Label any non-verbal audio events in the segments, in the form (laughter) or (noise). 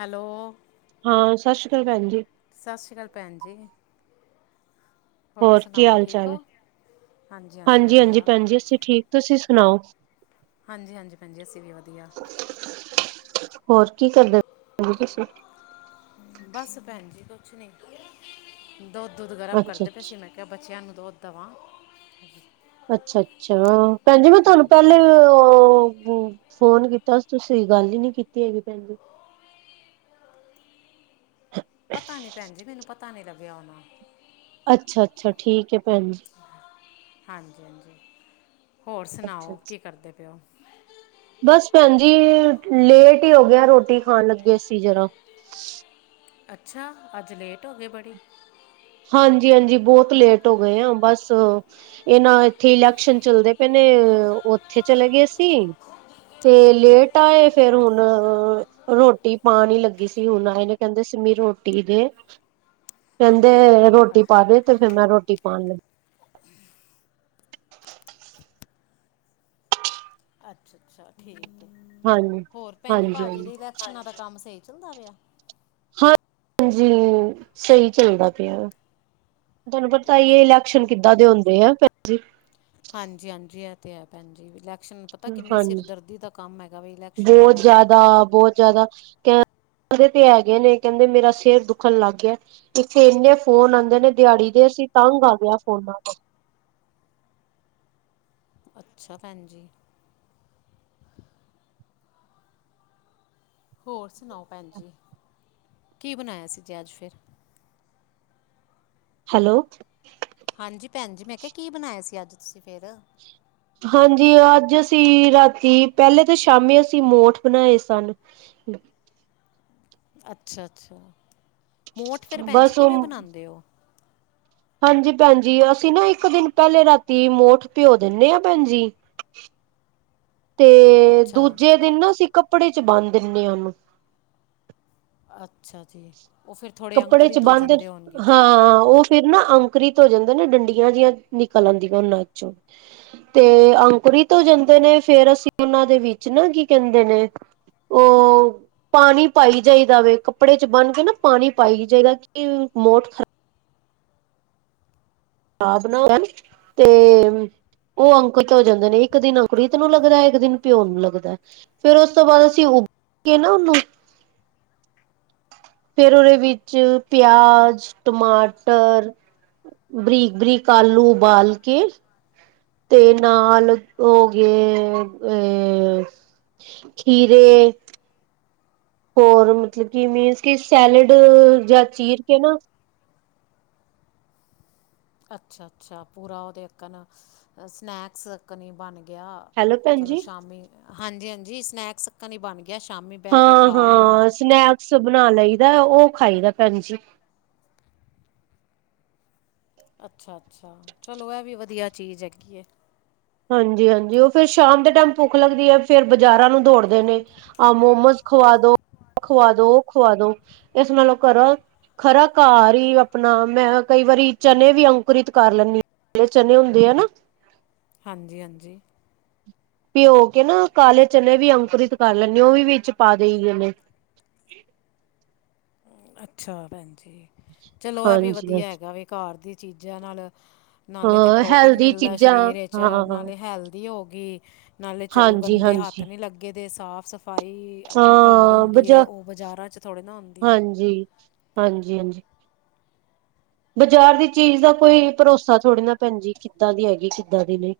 Hello, ਹਾਂ, ਸਾਸਰੀ ਕਾਲ ਭੈਣ ਜੀ। ਸਾਸਰੀ ਕਾਲ ਭੈਣ ਜੀ। ਹੋਰ ਕੀ ਸੁਣਾਓ ਹਾਲ ਠੀਕ ਚਾਲ ਏ? ਹੋ? ਹਾਂਜੀ ਹਾਂਜੀ ਹਾਂਜੀ-ਹਾਂਜੀ ਵਧੀਆ ਭੈਣ ਜੀ ਅਸੀਂ ਠੀਕ ਤੁਸੀਂ ਸੁਣਾਓ? ਹਾਂਜੀ-ਹਾਂਜੀ ਭੈਣਜੀ ਅਸੀਂ ਵੀ ਵਧੀਆ। ਹੋਰ ਕੀ ਕਰਦੇ ਭੈਣ ਜੀ ਤੁਸੀਂ? ਬਸ ਭੈਣ ਜੀ ਕੁਛ ਨੀ, ਦੋਧ-ਦੁੱਧ ਗਰਮ ਅੱਛਾ ਅੱਛਾ ਕਰਦੇ ਪਏ ਸੀ ਮੈਂ ਕਿ ਬੱਚਿਆਂ ਨੂੰ ਦੁੱਧ ਦਵਾਂ। ਅੱਛਾ-ਅੱਛਾ ਅ ਭੈਣ ਜੀ ਮੈਂ ਤੁਆਨੂੰ ਹਾਂਜੀ ਪੈਲੇ ਓ ਓ ਫੋਨ ਕੀਤਾ, ਤੁਸੀਂ ਗੱਲ ਈ ਨੀ ਕੀਤੀ ਹੈਗੀ, ਭੈਣ ਜੀ। ਪਤਾ ਨੀ ਭੈਣ ਜੀ, ਮੈਨੂੰ ਪਤਾ ਨੀ ਲੱਗਿਆ ਹੋਨਾ। ਅੱਛਾ, ਅੱਛਾ ਠੀਕ ਏ ਭੈਣਜੀ। ਹਾਂਜੀ, ਹਾਂਜੀ ਹੋਰ ਸੁਨਾਓ, ਕੀ ਕਰਦੇ ਪੇਓ? ਬੱਸ ਭੈਣ ਜੀ ਲੇਟ ਈ ਹੋ ਗਿਐ, ਰੋਟੀ ਖਾਨ ਲੱਗੇ ਸੀ ਜਰਾ ਅੱਛਾ, ਅੱਜ ਲੇਟ ਹੋਗੇ ਬੜੀ। ਹਾਂਜੀ, ਹਾਂਜੀ ਬੋਤ ਲੇਟ ਹੋਗੇਆਂ ਬੱਸ ਏ ਨਾ ਇੱਥੇ ਇਲੈਕਸ਼ਨ ਚੱਲਦੇ ਪਏ ਨੇ, ਓਥੇ ਚਲੇ ਗਏ ਸੀ ਤੇ ਲੇਟ ਆਏ, ਫੇਰ ਹੁਨ ਰੋਟੀ ਪਾਨ ਈ ਲੱਗੀ ਸੀ, ਹੁਨ ਆਏ ਨੇ, ਕੈਂਦੇ ਸਿੰਮੀ ਰੋਟੀ ਦੇ ਤੇ ਰੋਟੀ ਪਾਦੇ, ਤੇ ਫੇਰ ਮੈਂ ਰੋਟੀ ਪਾਨ ਈ ਲੱਗੀ ਅੱਛਾ, ਅੱਛਾ ਠੀਕ ਏ ਹਾਂਜੀ ਹੋਰ ਪੈਂਜੀ, ਹਾਂਜੀ ਭਾਜੀ ਹਾਂਜੀ ਦੇ ਇਲੈਕਨਾਂ ਦਾ ਕੰਮ ਸਈ ਚੱਲਦਾ ਪਿਆ ਹਾਂ ਹਾਂਜੀ, ਸਈ ਚੱਲਦਾ ਪਿਆ ਵਾ। ਤਾਨੂੰ ਪਤਾ ਈ ਏ ਅੱਛਾ ਇਲੈਕਸ਼ਨ ਕਿੱਦਾ ਦੇ ਹੁੰਦੇ ਐ ਭੈਣਜੀ। ਹਾਂਜੀ, ਹਾਂਜੀ ਐ ਤੇ ਐ ਭੈਣਜੀ, ਇਲੈਕਸ਼ਨ ਪਤਾ ਕਿੰਨੀ ਹਾਂਜੀ ਸਿਰਦਰਦੀ ਦਾ ਕੰਮ ਹੈਗਾ ਵੇ, ਇਲੈਕਸ਼ਨਾਂ ਵਾਲਾ ਵੀ ਤਾ ਬੋਤ ਜਾਦਾ ਕੈ ਕੈਂਦੇ ਤੇ ਹੈਗੇ ਨੇ, ਕੈਂਦੇ ਮੇਰਾ ਸਿਰ ਦੁਖਨ ਲੱਗ ਗਿਆ ਇੱਥੇ ਏਨੇ ਫੋਨ ਆਂਦੇ ਨੇ ਦਿਆੜੀ ਦੇ, ਅਸੀ ਤੰਗ ਆਗੇ ਆ ਫੋਨਾਂ ਤੋਂ। ਅੱਛਾ, ਭੈਣਜੀ। ਹੋਰ ਸੁਨਾਓ ਭੈਣਜੀ, ਕੀ ਬਨਾਯਾ ਸੀ ਜੇ ਅੱਜ, ਫੇਰ? ਹੈਲੋ। ਹਾਂਜੀ, ਭੈਣ ਜੀ, ਮੈਂ ਕਿਆ ਕੀ ਬਨਾਇਆ ਸੀ, ਅੱਜ ਤੁਸੀ ਫੇਰ? ਹਾਂਜੀ, ਅੱਜ ਅਸੀ ਰ੍ਹਾਤੀ ਪਹਿਲੇ ਤੇ ਸ਼ਾਮੀ ਅਸੀ ਮੋਠ ਬਨਾਏ ਸਨ। ਅੱਛਾ-ਅੱਛਾ, ਮੋਠ ਫੇਰ ਭੈਣ ਜੀ, ਬਸ ਕਿਵੇਂ ਉਹ ਬਨਾਂਦੇ ਓ? ਹਾਂਜੀ, ਭੈਣ ਜੀ, ਅਸੀ ਨਾ ਇੱਕ ਦਿਨ ਪਹਿਲੇ ਰ੍ਹਾਤੀ ਮੋਠ ਭਿਂਓ ਦੇਨੇ ਆ, ਪੈਂਜੀ ਤੇ, ਅੱਛਾ ਦੂਜੇ ਦਿਨ ਨਾ ਅਸੀ ਕੱਪੜੇ'ਚ ਬੰਨ ਦਿੰਨੇ ਆ ਓਹਨੂੰ। ਅੱਛਾ ਜੀ। ਉਹ ਫਿਰ ਥੋੜ੍ਹੇ ਕੱਪੜੇ'ਚ ਅੰਕੁਰਿਤ ਹੋ ਬੰਨ‌ਦੇਨ? ਜਾਂਦੇ ਹੋਣਗੇ ਹਾਂ, ਓ ਫੇਰ ਨਾ ਅੰ ਅੰਕੁਰੀਤ ਹੋ ਜਾਂਦੇ ਨੇ, ਡੰਡੀਆਂ ਜੀਆਂ ਨਿਕਲ ਆਂਦੀਆ ਓਨਾਂ'ਚੋਂ ਤੇ ਅੰਕੁਰੀਤ ਹੋ ਜਾਂਦੇ ਨੇ, ਫੇਰ ਅਸੀ ਓਨਾਂ ਦੇ ਵਿੱਚ ਨਾ, ਕੀ ਕਹਿੰਦੇ ਨੇ ਓ ਪਾਣੀ ਪਾਈ ਜਾਈਦਾ ਵੇ, ਕੱਪੜੇ'ਚ ਬੰਨਕੇ ਨਾ ਪਾਣੀ ਪਾਈ ਜਾਈਦਾ ਕਿ, ਮੋਠ ਖਰਾ ਖਰਾਬ ਨਾ ਹੋ ਜਾਣ, ਤੇ ਓ ਅੰਕਰਿਤ ਹੋ ਜਾਂਦੇ ਨੇ, ਇੱਕ-ਦਿਨ ਅੰਕੁਰੀਤ ਨੂੰ ਲੱਗਦਾ, ਇੱਕ-ਦਿਨ ਭਿਓਨ ਨੂੰ ਲੱਗਦਾ ਐ। ਫਿਰ ਉਸ ਤੋਂ ਬਾਅਦ ਅਸੀ ਉਗਕੇ ਨਾ, ਓਹਨੂੰ ਫੇਰ ਓਰੇ ਵਿੱਚ ਪਿਆਜ, ਟਮਾਟਰ ਬਰੀਕ-ਬਰੀਕ ਆਲੂ ਉਬਾਲਕੇ ਤੇ ਨਾਲ ਓ ਹੋ ਗਏ, ਏ ਖੀਰੇ ਹੋਰ ਮਤਲਬ ਕਿ, ਮੀੰਨਸ ਕੀ ਸੈਲਡ ਜਾ ਚੀਰਕੇ ਨਾ ਅੱਛਾ-ਅੱਛਾ, ਪੂਰਾ ਓਹਦੇ ਅੱਕਨ, ਅ ਸਨੈਕਸ ਅੱਕਨ ਈ ਬਨ ਗਇਆ‌। ਹੈਲੋ ਭੈਣ ਚਲੋ ਜੀ ਸ਼ਾਮੀ, ਹਾਂਜੀ-ਹਾਂਜੀ, ਸਨੈਕਸ ਅੱਕਨ ਈ ਬਨਗਿਆ, ਸ਼ਾਮੀ ਬੈਕੇ ਖਾਲਿਆ। ਸਬ ਬਨਾ ਲਈ ਦਾ, ਓ ਖਾਈਦਾ ਪੈਂਜੀ। ਅੱਛਾ-ਅੱਛਾ, ਚਲੋ ਐ ਵੀ ਵਧੀਆ ਚੀਜ਼ ਹੈਗੀ ਏ। ਹਾਂਜੀ-ਹਾਂਜੀ, ਓ ਫੇਰ ਸ਼ਾਮ ਦੇ ਟੈਮ ਭੁੱਖ ਲੱਗਦੀ ਏ, ਫੇਰ ਬਜ਼ਾਰਾਂ ਨੂੰ ਦੌੜਦੇ ਨੇ ਆ ਮੋਮੋਜ਼ ਖਵਾਦੋ, ਆ ਖਵਾਦੋ, ਓ ਖਵਾਦੋ ਏਸ ਨਾਲੋ ਘਰੋਂ ਖਰਾ ਘਰ ਈ ਅਪਨਾ, 'ਮੈਂ'ਕਈ ਵਾਰੀ ਚਨੇ ਵੀ ਅੰਕੁਰੀਤ ਕਰ ਲੈਂਨੀ ਜਿਹੜੇ ਚਨੇ ਹੁੰਦੇ ਆ, ਨਾ। ਹਾਂਜੀ‌-ਹਾਂਜੀ। ਭਿਓਕੇ ਨਾ ਕਾਲੇ ਚਨੇ ਵੀ ਅੰਕੁਰੀਤ ਕਰ ਲੈਨੀ ਆ, ਓ ਵੀ ਵਿੱਚ ਪਾ ਦੇਈਏ ਨੇ। ਅੱਛਾ, ਭੈਣ ਜੀ ਚਲੋ, ਐ ਵੀ ਹਾਂਜੀ ਵਧੀਆ ਹਾਂਜੀ ਹੈਗਾ ਵੇ ਘਰ ਦੀ ਚੀਜ਼ਾਂ ਨਾਲ ਨਾਲੇ ਤਾਂ ਹਾਂ ਪ੍ਰੋਟੀਨ ਹੈਲਦੀ ਮਿਲਦਾ ਚੀਜ਼ਾਂ ਸ਼ਰੀਰ ਵਿੱਚ, ਹਾਂ ਨਾਲੇ ਹੈਲਦੀ ਹੋਗੀ। ਨਾਲੇ ਚਲੋ ਹਾਂਜੀ ਗੰਦੇ ਹੱਥ ਹਾਂਜੀ ਨੀ ਲੱਗੇਦੇ ਸਾਫ਼ ਸ ਸਫਾਈ ਆਪਣੇ ਘਰ ਹਾਂ ਹੁੰਦੀ ਏ, ਓ ਬਜ਼ਾਰਾਂ'ਚ ਥੋੜ ਨਾ ਹੁੰ ਹਾਂਜੀ-ਹਾਂਜੀ, ਹਾਂਜੀ। ਬਜ਼ਾਰ ਦੀ ਚੀਜ਼ ਦਾ ਕੋਈ ਭਰੋਸਾ ਥੋੜ੍ਹੀ ਨਾ ਭੈਣ ਜੀ, ਕਿੱਦਾਂ ਦੀ ਹੈਗੀ, ਕਿੱਦਾਂ ਦੀ ਨਈ।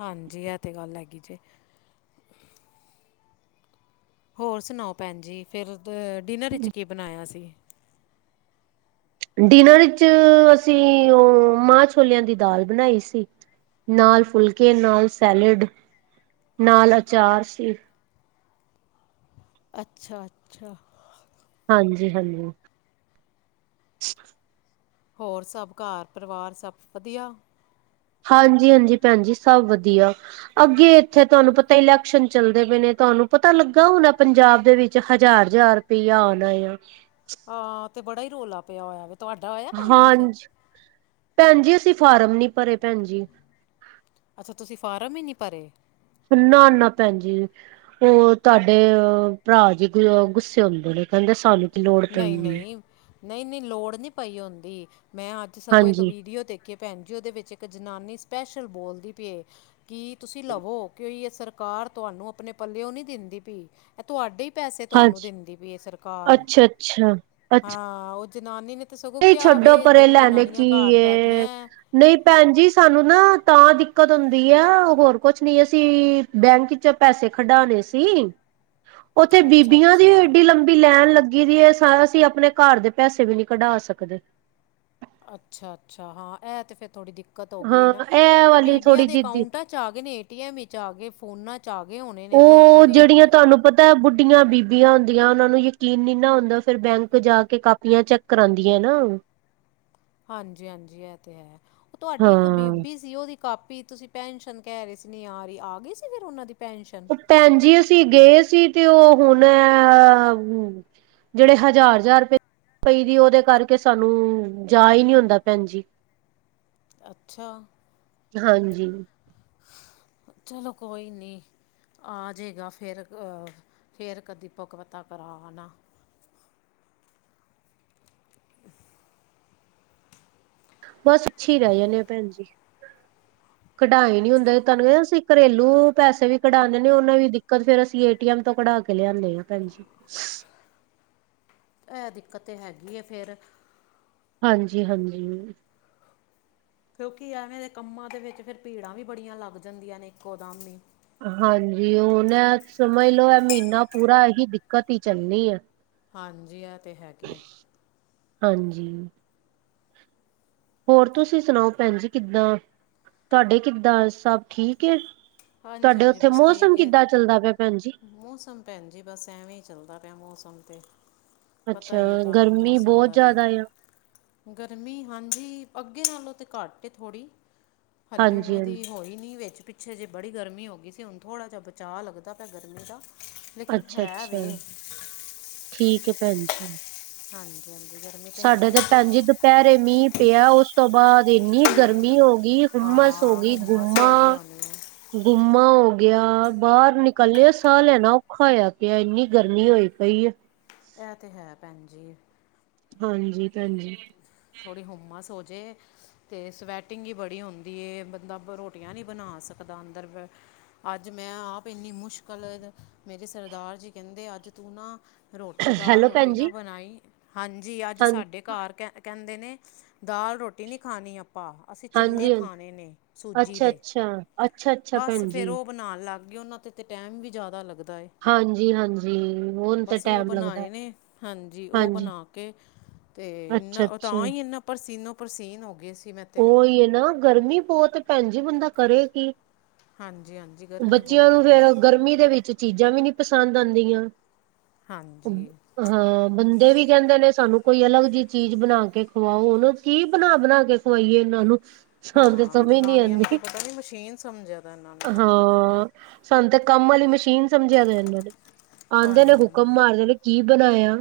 ਹਾਂਜੀ, ਐ ਤੇ ਗੱਲ ਹੈਗੀ ਜੇ। ਹੋਰ ਸੁਣਾਓ ਭੈਣ ਜੀ, ਫੇਰ ਦ ਡੀਨਰ ਵਿੱਚ ਕੀ ਬਣਾਇਆ ਸੀ? ਡਿਨਰ ਈੱ'ਚ, ਅਸੀ ਓ ਮਾਂ, ਛੋਲਿਆਂ ਦੀ ਦਾਲ ਬਣਾਈ ਸੀ। ਨਾਲ ਫੁਲਕੇ, ਨਾਲ ਸੈਲੇਡ, ਨਾਲ ਅਚਾਰ ਸੀ। ਅੱਛਾ-ਅੱਛਾ। ਹਾਂਜੀ-ਹਾਂਜੀ। ਹੋਰ ਸਭ, ਘਰ-ਪਰਿਵਾਰ ਸਭ ਵਧੀਆ? ਹਾਂਜੀ-ਹਾਂਜੀ ਭੈਣ ਜੀ, ਸਭ ਵਧੀਆ। ਅੱਗੇ ਇੱਥੇ ਤੁਹਾਨੂੰ ਪਤਾ ਇਲੈਕਸ਼ਨ ਚੱਲਦੇ ਪਏ ਨੇ, ਤੁਹਾਨੂੰ ਪਤਾ ਲੱਗਾ ਹੋਣਾ ਪੰਜਾਬ ਦੇ ਵਿੱਚ, ਹਜ਼ਾਰ-ਹਜ਼ਾਰ ਰਪਈਆ ਆਓਣਾ ਯਾ। ਹਾਂ, ਤੇ ਬੜਾ ਈ ਰੋਲਾ ਪਿਆ ਹੋਇਆ ਵੇ। ਤੁਹਾਡਾ ਹੋਇਆ ਭੈਣ ਜੀ ਫਿਰ ਹਾਂਜੀ, ਭੈਣ ਜੀ, ਅਸੀ ਫਾਰਮ ਨੀ ਭਰੇ, ਭੈਣ ਜੀ। ਅੱਛਾ ਤੁਸੀ ਫਾਰਮ ਈ ਨਈ ਭਰੇ। ਨਾ ਨਾ ਭੈਣ ਜੀ। ਓ ਤੁਹਾਡੇ ਅ ਭਰਾ ਜੀ ਗੁੱਸੇ ਹੁੰਦੇ ਨੇ ਕਹਿੰਦੇ ਸਾਨੂੰ ਕੀ ਲੋੜ ਨਈ ਪਈ ਹੈ। ਨਈ ਨਈ ਨਈ ਲੋੜ ਨੀ ਪਈ ਹੁੰਦੀ ਮੈਂ ਅੱਜ ਸਗੋਂ ਏਕ ਹਾਂਜੀ ਵੀਡੀਓ ਦੇਖੀ ਏ। ਭੈਣ ਜੀ ਓਦੇ ਵਿੱਚ ਇੱਕ ਜਨਾਨੀ ਸਪੈਸ਼ਲ ਬੋਲਦੀ ਪੀਏ ਕਿ ਤੁਸੀ ਲਵੋ ਕਿ ਯ ਸਰ ਰਕਾਰ ਤੁਹਾਨੂੰ ਅਪਣੇ ਪੱਲਿਓ ਨੀ ਦਿੰਦੀ ਪੀ ਐ ਤੁਹਾਡੇ ਈ ਪੈਸੇ ਤੁਹਾਨੂੰ ਹਾਂਜੀ ਦਿੰਦੀ ਪੀ ਏ ਸਰਕਾਰ। ਅੱਛਾ ਅੱਛਾ। ਅੱਛਾ ਹਾਂ ਓ ਜਨਾਨੀ ਨੇ ਤੇ ਸਗੋਂ ਨਹੀਂ ਕਿਆ ਛੱਡੋ ਵੇ ਜੇੜੀ ਜਨਾਨੀਆਂ ਘਰ ਬੈਠੀਆਂ ਐਂ। ਨਈ ਭੈਣ ਜੀ ਸਾਨੂੰ ਨਾ ਤਾਂ ਦਿੱਕਤ ਹੁੰਦੀ ਆ ਹੋਰ ਕੁਛ ਨੀ ਅਸੀ ਬੈਂਕ ਇਚੋ ਪੈਸੇ ਕਡਾਣੇ ਸੀ ਓਥੇ ਅੱਛਾ ਬੀਬੀਆਂ ਦੀ ਅੱਛਾ ਏਡੀ ਲੰਬੀ ਬੀ ਲੈਣ ਲੱਗੀ ਦੀ ਏ ਸ ਅਸੀ ਅਪਣੇ ਘਰ ਦੇ ਪੈਸੇ ਵੀ ਨੀ ਕਢਾ ਸਕਦੇ। ਅੱਛਾ ਅੱਛਾ ਹਾਂ ਐ ਤੇ ਫੇਰ ਥੋੜੀ ਦਿੱਕਤ ਹੋ ਗਈ ਹਾਂ ਏਨਾ ਇਹ ਤੇ ਵਾਲੀ ਬੀਬੀਆਂ ਥੋੜ੍ਹੀ ਦੇ ਜਿਦੀ ਅਕਾਊਂਟਾ ਆ ਗਏ ਨੇ ਏ ਟੀ ਐਮ ਵਿੱਚ ਆ ਗਏ ਫੋਨਾਂ ਚ ਚਾ ਆਗੇ ਹੋਣੇ। ਨੇ ਤੇ ਉੱਥੋਂ ਉਹ ਦੀ ਜਿਹੜੀਆਂ ਤੁਹਾਨੂੰ ਪਤਾ ਤਾਂ ਬੁੱਢੀਆਂ ਬੀਬੀਆਂ ਹੁੰਦੀਆਂ ਉਹਨਾਂ ਨੂੰ ਯਕੀਨ ਨੀ ਨਾ ਹੁੰਦਾ ਫਿਰ ਬੈਂਕ ਜਾ ਕੇ ਕਾਪ ਦੀਆਂ ਚੈੱਕ ਕਰਉਂਦੀਆਂ ਨਾ। ਹਾਂਜੀ ਹਾਂਜੀ ਇਹ ਤੇ ਹੈ ਉਹ ਤੁਹਾਡੀ ਇੱਕ ਹਾਂ ਬੀਬੀ ਸੀ ਉਹਦੀ ਕਾਪੀ ਤੁਸੀਂ ਪੈਨਸ਼ਨ ਕਹਿ ਰਹੇ ਸੀ ਨੀ ਆ ਰਹੀ ਆ ਗਈ ਸੀ ਫਿਰ ਉਹਨਾਂ ਦੀ ਪੈਨਸ਼ਨ! ਉਹ ਭੈਣ ਜੀ ਅਸੀਂ ਗਏ ਸੀ ਤੇ ਉਹ ਹੁਣ ਅ, ਜਿਹੜੇ ਹਜ਼ਾਰ ਹਜ਼ਾਰ ਰੁਪਏ! ਪਈ ਦੀ ਓਦੇ ਕਰਕੇ ਸਾਨੂੰ ਜਾ ਈ ਨੀ ਹੁੰਦਾ ਭੈਣ ਜੀ। ਅੱਛਾ। ਹਾਂਜੀ (inaudible) ਚਲੋ ਕੋਈ ਨੀ। ਆ ਜੇਗਾ ਫੇਰ ਅ ਫੇਰ ਕਦੀ ਭਕਵਤਾ ਕਰਾਵਾ ਨਾ ਬਸ ਅੱਛੀ ਈ ਰਹਿ ਜਾਂਨੇ ਆਂ ਭੈਣ ਜੀ ਕਢਾਏ ਨੀ ਹੁੰਦਾ ਤਹਾਨੂੰ ਕ ਅਸੀਂ ਘਰੇਲੂ ਪੈਸੇ ਵੀ ਕਢਾਣ ਜਾਨੇ ਓਨਾਂ ਵੀ ਦਿ ਕ ਫੇਰ ਅਸੀ ਏ ਟੀ ਐਮ ਤੋਂ ਕਢਾ ਕੇ ਲਿਆਨੇ ਆਂ ਭੈਣ ਜੀ। ਐ ਦਿੱਕਤ ਤੇ ਹੈਗੀ ਏ ਫੇਰ ਹਾਂਜੀ ਹਾਂਜੀ। ਕਿਉਂਕਿ ਐਵੇਂ ਦੇ ਕੰਮਾਂ ਦੇ ਵਿੱਚ ਫਿਰ ਭੀੜਾਂ ਵੀ ਬੜੀਆਂ ਲੱਗ ਜਾਂਦੀਆਂ ਨੇ ਇੱਕੋ ਦਮ ਈ ਹਾਂਜੀ ਉਹ ਨਾ ਸਮਝ ਲਓ ਇਹ ਮਹੀਨਾ ਪੂਰਾ ਇਹੀ ਦਿੱਕਤ ਹੀ ਚੱਲਣੀ ਹੈ। ਹਾਂਜੀ ਆ ਤਾਂ ਹੈਗੇ ਆ ਹਾਂਜੀ। ਹੋਰ ਤੁਸੀਂ ਸੁਣਾਓ ਭੈਣ ਜੀ ਕਿੱਦਾਂ ਤੁਹਾਡੇ ਕਿੱਦਾਂ ਸਭ ਠੀਕ ਹੈ। ਹਾਂਜੀ ਤੁਹਾਡੇ ਹਾਂਜੀ ਉੱਥੇ ਬਸ ਮੌਸਮ ਠੀਕ ਹੈ ਕਿੱਦਾਂ ਚੱਲਦਾ ਪਿਆ ਭੈਣ ਜੀ। ਮੌਸਮ। ਭੈਣ ਜੀ ਬਸ ਐਵੇਂ ਹੀ ਚੱਲਦਾ ਪਿਆ ਮੌਸਮ ਤੇ ਪਤਾ ਅੱਛਾ ਹੀ ਹੈ ਤੁਹਾਨੂੰ ਗਰਮੀ ਮੌਸਮ ਬਹੁਤ ਦਾ ਜ਼ਿਆਦਾ ਆ ਤਾਂ ਗਰਮੀ ਹਾਂਜੀ ਅੱਗੇ ਨਾਲੋਂ ਤਾਂ ਘੱਟ ਥੋੜ੍ਹੀ ਹੱਲੇ ਹਾਂਜੀ ਉਵੇਂ ਦੀ ਹਾਂਜੀ ਹੋਈ ਨੀ ਵਿੱਚ ਪਿੱਛੇ ਜੇ ਬੜੀ ਗਰਮੀ ਹੋ ਗਈ ਸੀ ਹੁਣ ਥੋੜ੍ਹਾ ਜਿਹਾ ਬਚਾਅ ਲੱਗਦਾ ਪਿਆ ਗਰਮੀ ਦਾ ਲੇਕਿਨ ਅੱਛਾ ਹੈ ਅੱਛਾ ਵੇ ਠੀਕ ਹੈ ਭੈਣ ਜੀ। ਹਾਂਜੀ ਹਾਂਜੀ ਗਰਮੀ ਤਾਂ ਹੈਗੀ ਆ। ਦੁਪਿਹਰੇ ਮੀਂਹ ਪਿਆ ਉਸ ਤੋਂ ਬਾਅਦ ਇੰਨੀ ਗਰਮੀ ਹੋ ਗਈ। ਹੁਮਸ ਹੋ ਹਾਂ ਗਈ ਹੁਮਸ ਗੁੰਮਾ ਹੈਗੀ ਹੋਣੀ ਹੈ ਗੁੰਮਾ ਹੋ ਗਿਆ ਬਾਹਰ ਨਿਕਲ ਲਿਆ ਸਾਹ ਲੈਣਾ ਔਖਾ ਹੋਇਆ ਪਿਆ ਇੰਨੀ ਗਰਮੀ ਹੋਈ ਪਈ ਆ। ਇਹ ਤੇ ਹੈ ਭੈਣ ਜੀ। ਹਾਂਜੀ ਭੈਣ ਜੀ। ਥੋੜੀ ਹੁੁੰਮਸ ਹੋ ਜੇ। ਤੇ ਸਵੈਟਿੰਗ ਹੀ ਬੜੀ ਹੁੰਦੀ ਏ ਬੰਦਾ ਰੋਟੀਆਂ ਨੀ ਬਣਾ ਸਕਦਾ ਅੰਦਰ। ਅੱਜ ਮੈਂ ਆਪ ਇੰਨੀ ਮੁਸ਼ਕਲ ਮੇਰੇ ਸਰਦਾਰ ਜੀ ਕਹਿੰਦੇ ਅੱਜ ਤੂੰ ਨਾ। ਰੋਟੀ ਦਾਲ ਹੈਲੋ ਰੋਟੀ ਭੈਣ ਨਾ ਜੀ ਬਣਾਈ। ਹਾਂਜੀ ਅੱਜ ਹਾਂ ਸਾਡੇ ਘਰ ਕ ਕਹਿੰਦੇ ਨੇ ਦਾਲ ਰੋਟੀ ਨਹੀਂ ਖਾਣੀ ਆਪਾਂ। ਅਸੀਂ ਚਿੱਲੇ ਹਾਂਜੀ ਹਾਂਜੀ ਖਾਣੇ ਨੇ ਸੂਜੀ ਅੱਛਾ ਦੇ ਅੱਛਾ ਅੱਛਾ ਅੱਛਾ ਬਸ ਭੈਣ ਜੀ ਫਿਰ ਉਹ। ਬਣਾਉਣ ਲੱਗ ਗਏ ਉਹਨਾਂ ਤੇ ਤਾਂ ਟਾਈਮ ਵੀ ਜ਼ਿਆਦਾ ਲੱਗਦਾ ਏ। ਹਾਂਜੀ, ਹਾਂਜੀ ਉਹਨੂੰ ਤਾਂ ਬਸ ਉਹ ਟੈਮ ਲੱਗਦਾ। ਬਣਾਏ ਨੇ ਹਾਂਜੀ ਉਹ ਬਣਾ ਕੇ ਅਤੇ ਅੱਛਾ ਅੱਛਾ ਤਾਂ ਹੀ ਇਨਾਂ ਪਰਸੀਨੋ ਪਰਸੀਨ ਹੋ ਗਏ ਸੀ। ਮੈਂ ਤੇ ਉਹੀ ਨਾ, ਗਰਮੀ ਬਹੁਤ ਭੈਣ ਜੀ ਬੰਦਾ ਕਰੇ ਕੀ। ਹਾਂਜੀ ਹਾਂਜੀ ਗਰਮੀ ਬੱਚਿਆਂ ਬਹੁਤ ਨੂੰ ਹੈਗੀ ਫਿਰ ਗਰਮੀ ਦੇ ਵਿੱਚ ਚੀਜ਼ਾਂ ਵੀ ਨੀ ਪਸੰਦ ਆਉਂਦੀਆਂ। ਹਾਂਜੀ ਹਾਂ, ਬੰਦੇ ਵੀ ਕਹਿੰਦੇ ਨੇ ਸਾਨੂੰ ਕੋਈ ਅਲੱਗ ਜੀ ਚੀਜ਼ ਬਣਾ ਕੇ ਖਵਾਓ, ਹੁਣ ਕੀ ਬਣਾ ਬਣਾ ਕੇ। ਖਵਾਈਏ ਇਹਨਾਂ ਨੂੰ। ਸਾਨੂੰ ਤੇ ਹਾਂ ਸਮਝ ਨੀ ਜਨਾਨੀਆਂ ਨੂੰ ਤਾਂ ਆਉਂਦੀ, ਪਤਾ ਨਹੀਂ ਮਸ਼ੀਨ ਸਮਝਿਆ ਦਾ ਇਹਨਾਂ ਨੇ ਹਾਂ। ਸਾਨੂੰ ਤੇ ਕੰਮ ਆਲੀ ਮਸ਼ੀਨ ਸਮਝਿਆਂ ਇਹਨਾਂ ਨੇ ਆਉਂਦੇ ਨੇ ਹਾਂਜੀ ਹੁਕਮ ਹਾਂਜੀ ਮਾਰਦੇ ਨੇ। ਕੀ ਬਣਾਇਆ?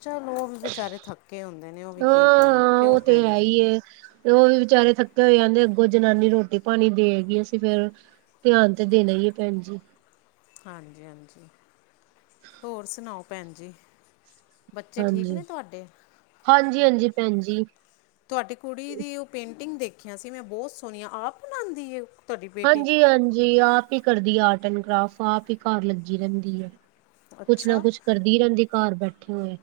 ਚੱਲ ਉਹ ਵੀ ਵਿਚਾਰੇ ਥੱਕੇ ਆਉਦੇ ਨੇ, ਉਹ ਵੀ ਕੀ ਕਰਨ ਕਿਉਂ ਭੈਣ ਜੀ। ਕੇ ਤੇ ਉਹ ਵੀ ਵਿਚਾਰੇ ਥੱਕੇ ਹੋ ਆਂਦੇ ਆ, ਅੱਗੋਂ ਜਨਾਨੀ ਰੋਟੀ ਪਾਣੀ ਦੇਵੈਗੀ, ਅਸੀਂ ਫੇਰ ਧਿਆਨ ਤੇ ਦੇਣਾ ਹੀ ਏ ਭੈਣ ਜੀ। ਹਾਂਜੀ, ਹਾਂਜੀ ਹੋਰ ਸੁਣਾਓ ਭੈਣ ਜੀ? ਬੱਚੇ ਠੀਕ ਹਾਂਜੀ ਨੇ ਤੁਹਾਡੇ? ਹਾਂਜੀ ਹਾਂਜੀ ਭੈਣ ਜੀ ਤੁਹਾਡੀ ਕੁੜੀ ਦੀ ਉਹ ਪੇਂਟਿੰਗ ਦੇਖੀਆਂ ਸੀ ਮੈਂ ਬਹੁਤ ਸੋਹਣੀਆਂ ਆਪ ਬਣਾਉਂਦੀ ਹੈ ਉਹ? ਹਾਂਜੀ ਹਾਂਜੀ ਆਪ ਹੀ ਕਰਦੀ ਹੈ ਆਰਟ ਐਂਡ ਕਰਾਫਟ ਆਪ ਹੀ ਘਰ ਲੱਗੀ ਰਹਿੰਦੀ ਹੈ। ਕੁਛ ਨਾ ਅੱਛਾ ਕੁਛ ਕਰਦੀ ਰਹਿੰਦੀ ਘਰ ਬੈਠੇ ਹੋਏ।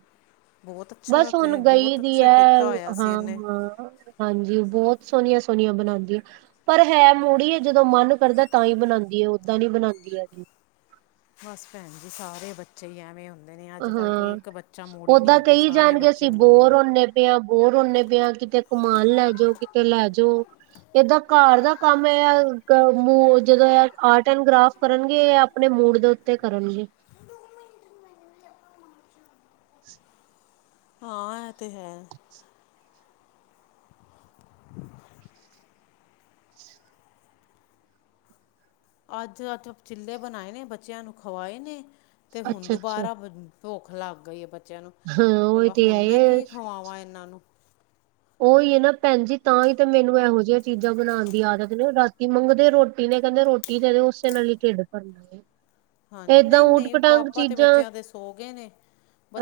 ਬਹੁਤ ਅੱਛਾ ਬਸ ਹੁਣ ਕਿ ਗਈ ਬਹੁਤ ਦੀ ਅੱਛਾ ਹੈ ਕੀਤਾ ਹੋਇਆ ਹਾਂ ਸੀ ਉਹਨੇ ਹਾਂ। ਹਾਂਜੀ ਉਹ ਬਹੁਤ ਸੋਹਣੀਆਂ ਸੋਹਣੀਆਂ ਬਣਾਉਂਦੀਆਂ ਪਰ ਹੈ ਮੁੂੜੀ। ਜਦੋਂ ਮਨ ਕਰਦਾ ਤਾਂ ਹੀ ਬਣਾਉਂਦੀ ਹੈ ਓਦਾਂ ਨੀ ਬਣਾਉਂਦੀ ਹੈ। ਬਸ ਭੈਣ ਜੀ ਸਾਰੇ ਬੱਚੇ ਹੀ ਐਵੇਂ ਹੁੰਦੇ। ਦੇ ਨੇ ਅੱਜ ਕੱਲ ਹਾਂ ਕੋਈ ਇੱਕ ਬੱਚਾ ਮੂੜੀ ਨਹੀਂ ਹੈਗੇ ਸਾਰੇ ਬੱਚੇ ਮੂੜੀ ਨੇ। ਪਿਆ ਬੋਰ ਹੁੰਨੇ ਪਏ ਆ ਕਿਤੇ ਘਮਾਨ ਲੈ ਜਓ ਕਿਤੇ ਲੈ ਜਾਉ। ਏਦਾਂ ਘਰ ਦਾ ਕੰਮ ਹੈ ਜਦੋਂ ਆ ਆਰਟ ਐਂਡ ਕਰਾਫਟ। ਕਰਨਗੇ ਆਪਣੇ ਮੂਡ ਦੇ ਉੱਤੇ ਕਰਨਗੇ। (inaudible) ਹਾਂ, ਇਹ ਤੇ ਹੈ। (inaudible) ਅੱਜ ਅੱਜ ਚਿੱਲੈ ਬਣਾਏ ਨੇ, ਬੱਚਿਆਂ ਨੂੰ ਖਵਾਏ ਨੇ ਤੇ ਹੁਣ ਅੱਛਾ ਅੱਛਾ ਦੁਬਾਰਾ। ਭੁੱਖ ਲੱਗ ਗਈ ਐ ਬੱਚਿਆਂ ਨੂੰ, ਹਾਂ ਉਹੀ ਭੁਲਾ ਤੇ ਹੈ ਹੁਣ ਮੈਂ ਇਹ ਕੀ ਖਵਾਵਾਂ ਇਹਨਾਂ ਨੂੰ। ਉਹ ਏ ਐ ਨਾ ਭੈਣ ਜੀ, ਤਾਂ ਹੀ ਤੇ ਮੈਨੂੰ ਇਹੋ ਜਿਹੀਆਂ ਚੀਜ਼ਾਂ ਬਣਾਉਣ ਦੀ ਆਦਤ ਨਹੀਂ ਹੁਣ ਰਾਤੀ ਮੰਗਦੇ ਰੋਟੀ ਨੇ ਕਹਿੰਦੇ ਰੋਟੀ। ਰੋਟੀ ਦੇ ਦਿਓ ਉਸੇ ਨਾਲ ਹੀ ਢਿੱਡ ਭਰ ਜਾਂਦਾ। ਹਾਂਜੀ, ਨਹੀਂ ਨਹੀਂ ਪਾਪਾ ਤੇ ਬੱਚਿਆਂ ਦੇ ਸੋ ਗਏ ਨੇ।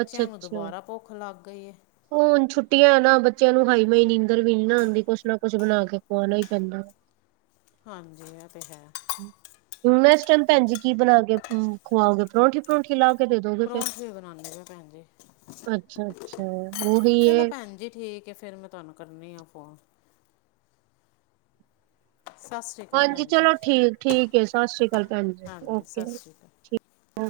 ਅੱਛਾ ਨੂੰ ਅੱਛਾ ਦੁਬਾਰਾ ਭੁੱਖ ਲੱਗ ਗਈ ਐ। ਹੁਣ ਛੁੱਟੀਆਂ ਨਾ ਬੱਚੇ। ਬੱਚਿਆਂ ਨੂੰ ਹਾਈ ਮਈ ਨੀਂਦਰ ਵੀ ਨੀ ਨਾ ਆਉਂਦੀ, ਕੁਛ ਨਾ ਕੁਛ ਬਣਾ ਕੇ ਖਵਾਉਣਾ ਹੀ ਪੈਂਦਾ। ਹਾਂਜੀ, ਇਹ ਤੇ ਹੈ। ਹੁਣ ਐਸ ਟਾਈਮ ਭੈਣ ਜੀ ਕੀ ਬਣਾ ਕੇ ਖੁਵਾਓਗੇ ਪਰੌਂਠੀ? ਪਰੋਂਠੀ ਲਾ ਕੇ ਦੇ ਦੋਗੇ ਫੇਰ, ਪਰੌਂਠੇ ਬਣਾਉਣੇ ਪਏ ਭੈਣ ਜੀ ਅੱਛਾ ਅੱਛਾ। ਉਹੀ ਚਲੋ ਹੈ ਭੈਣ ਜੀ ਠੀਕ ਐ, ਫੇਰ ਮੈਂ ਤੁਹਾਨੂੰ ਕਰਨੀ ਆ ਫੋਨ। ਸਤਿ ਸ਼੍ਰੀ ਅਕਾਲ। ਹਾਂਜੀ ਭੈਣ ਜੀ ਚਲੋ ਠੀਕ ਠੀਕ ਐ, ਸਤਿ ਸ਼੍ਰੀ ਅਕਾਲ ਭੈਣ ਜੀ ਹਾਂਜੀ ਓਕੇ। ਸਤਿ ਸ਼੍ਰੀ ਅਕਾਲ ਓਕੇ।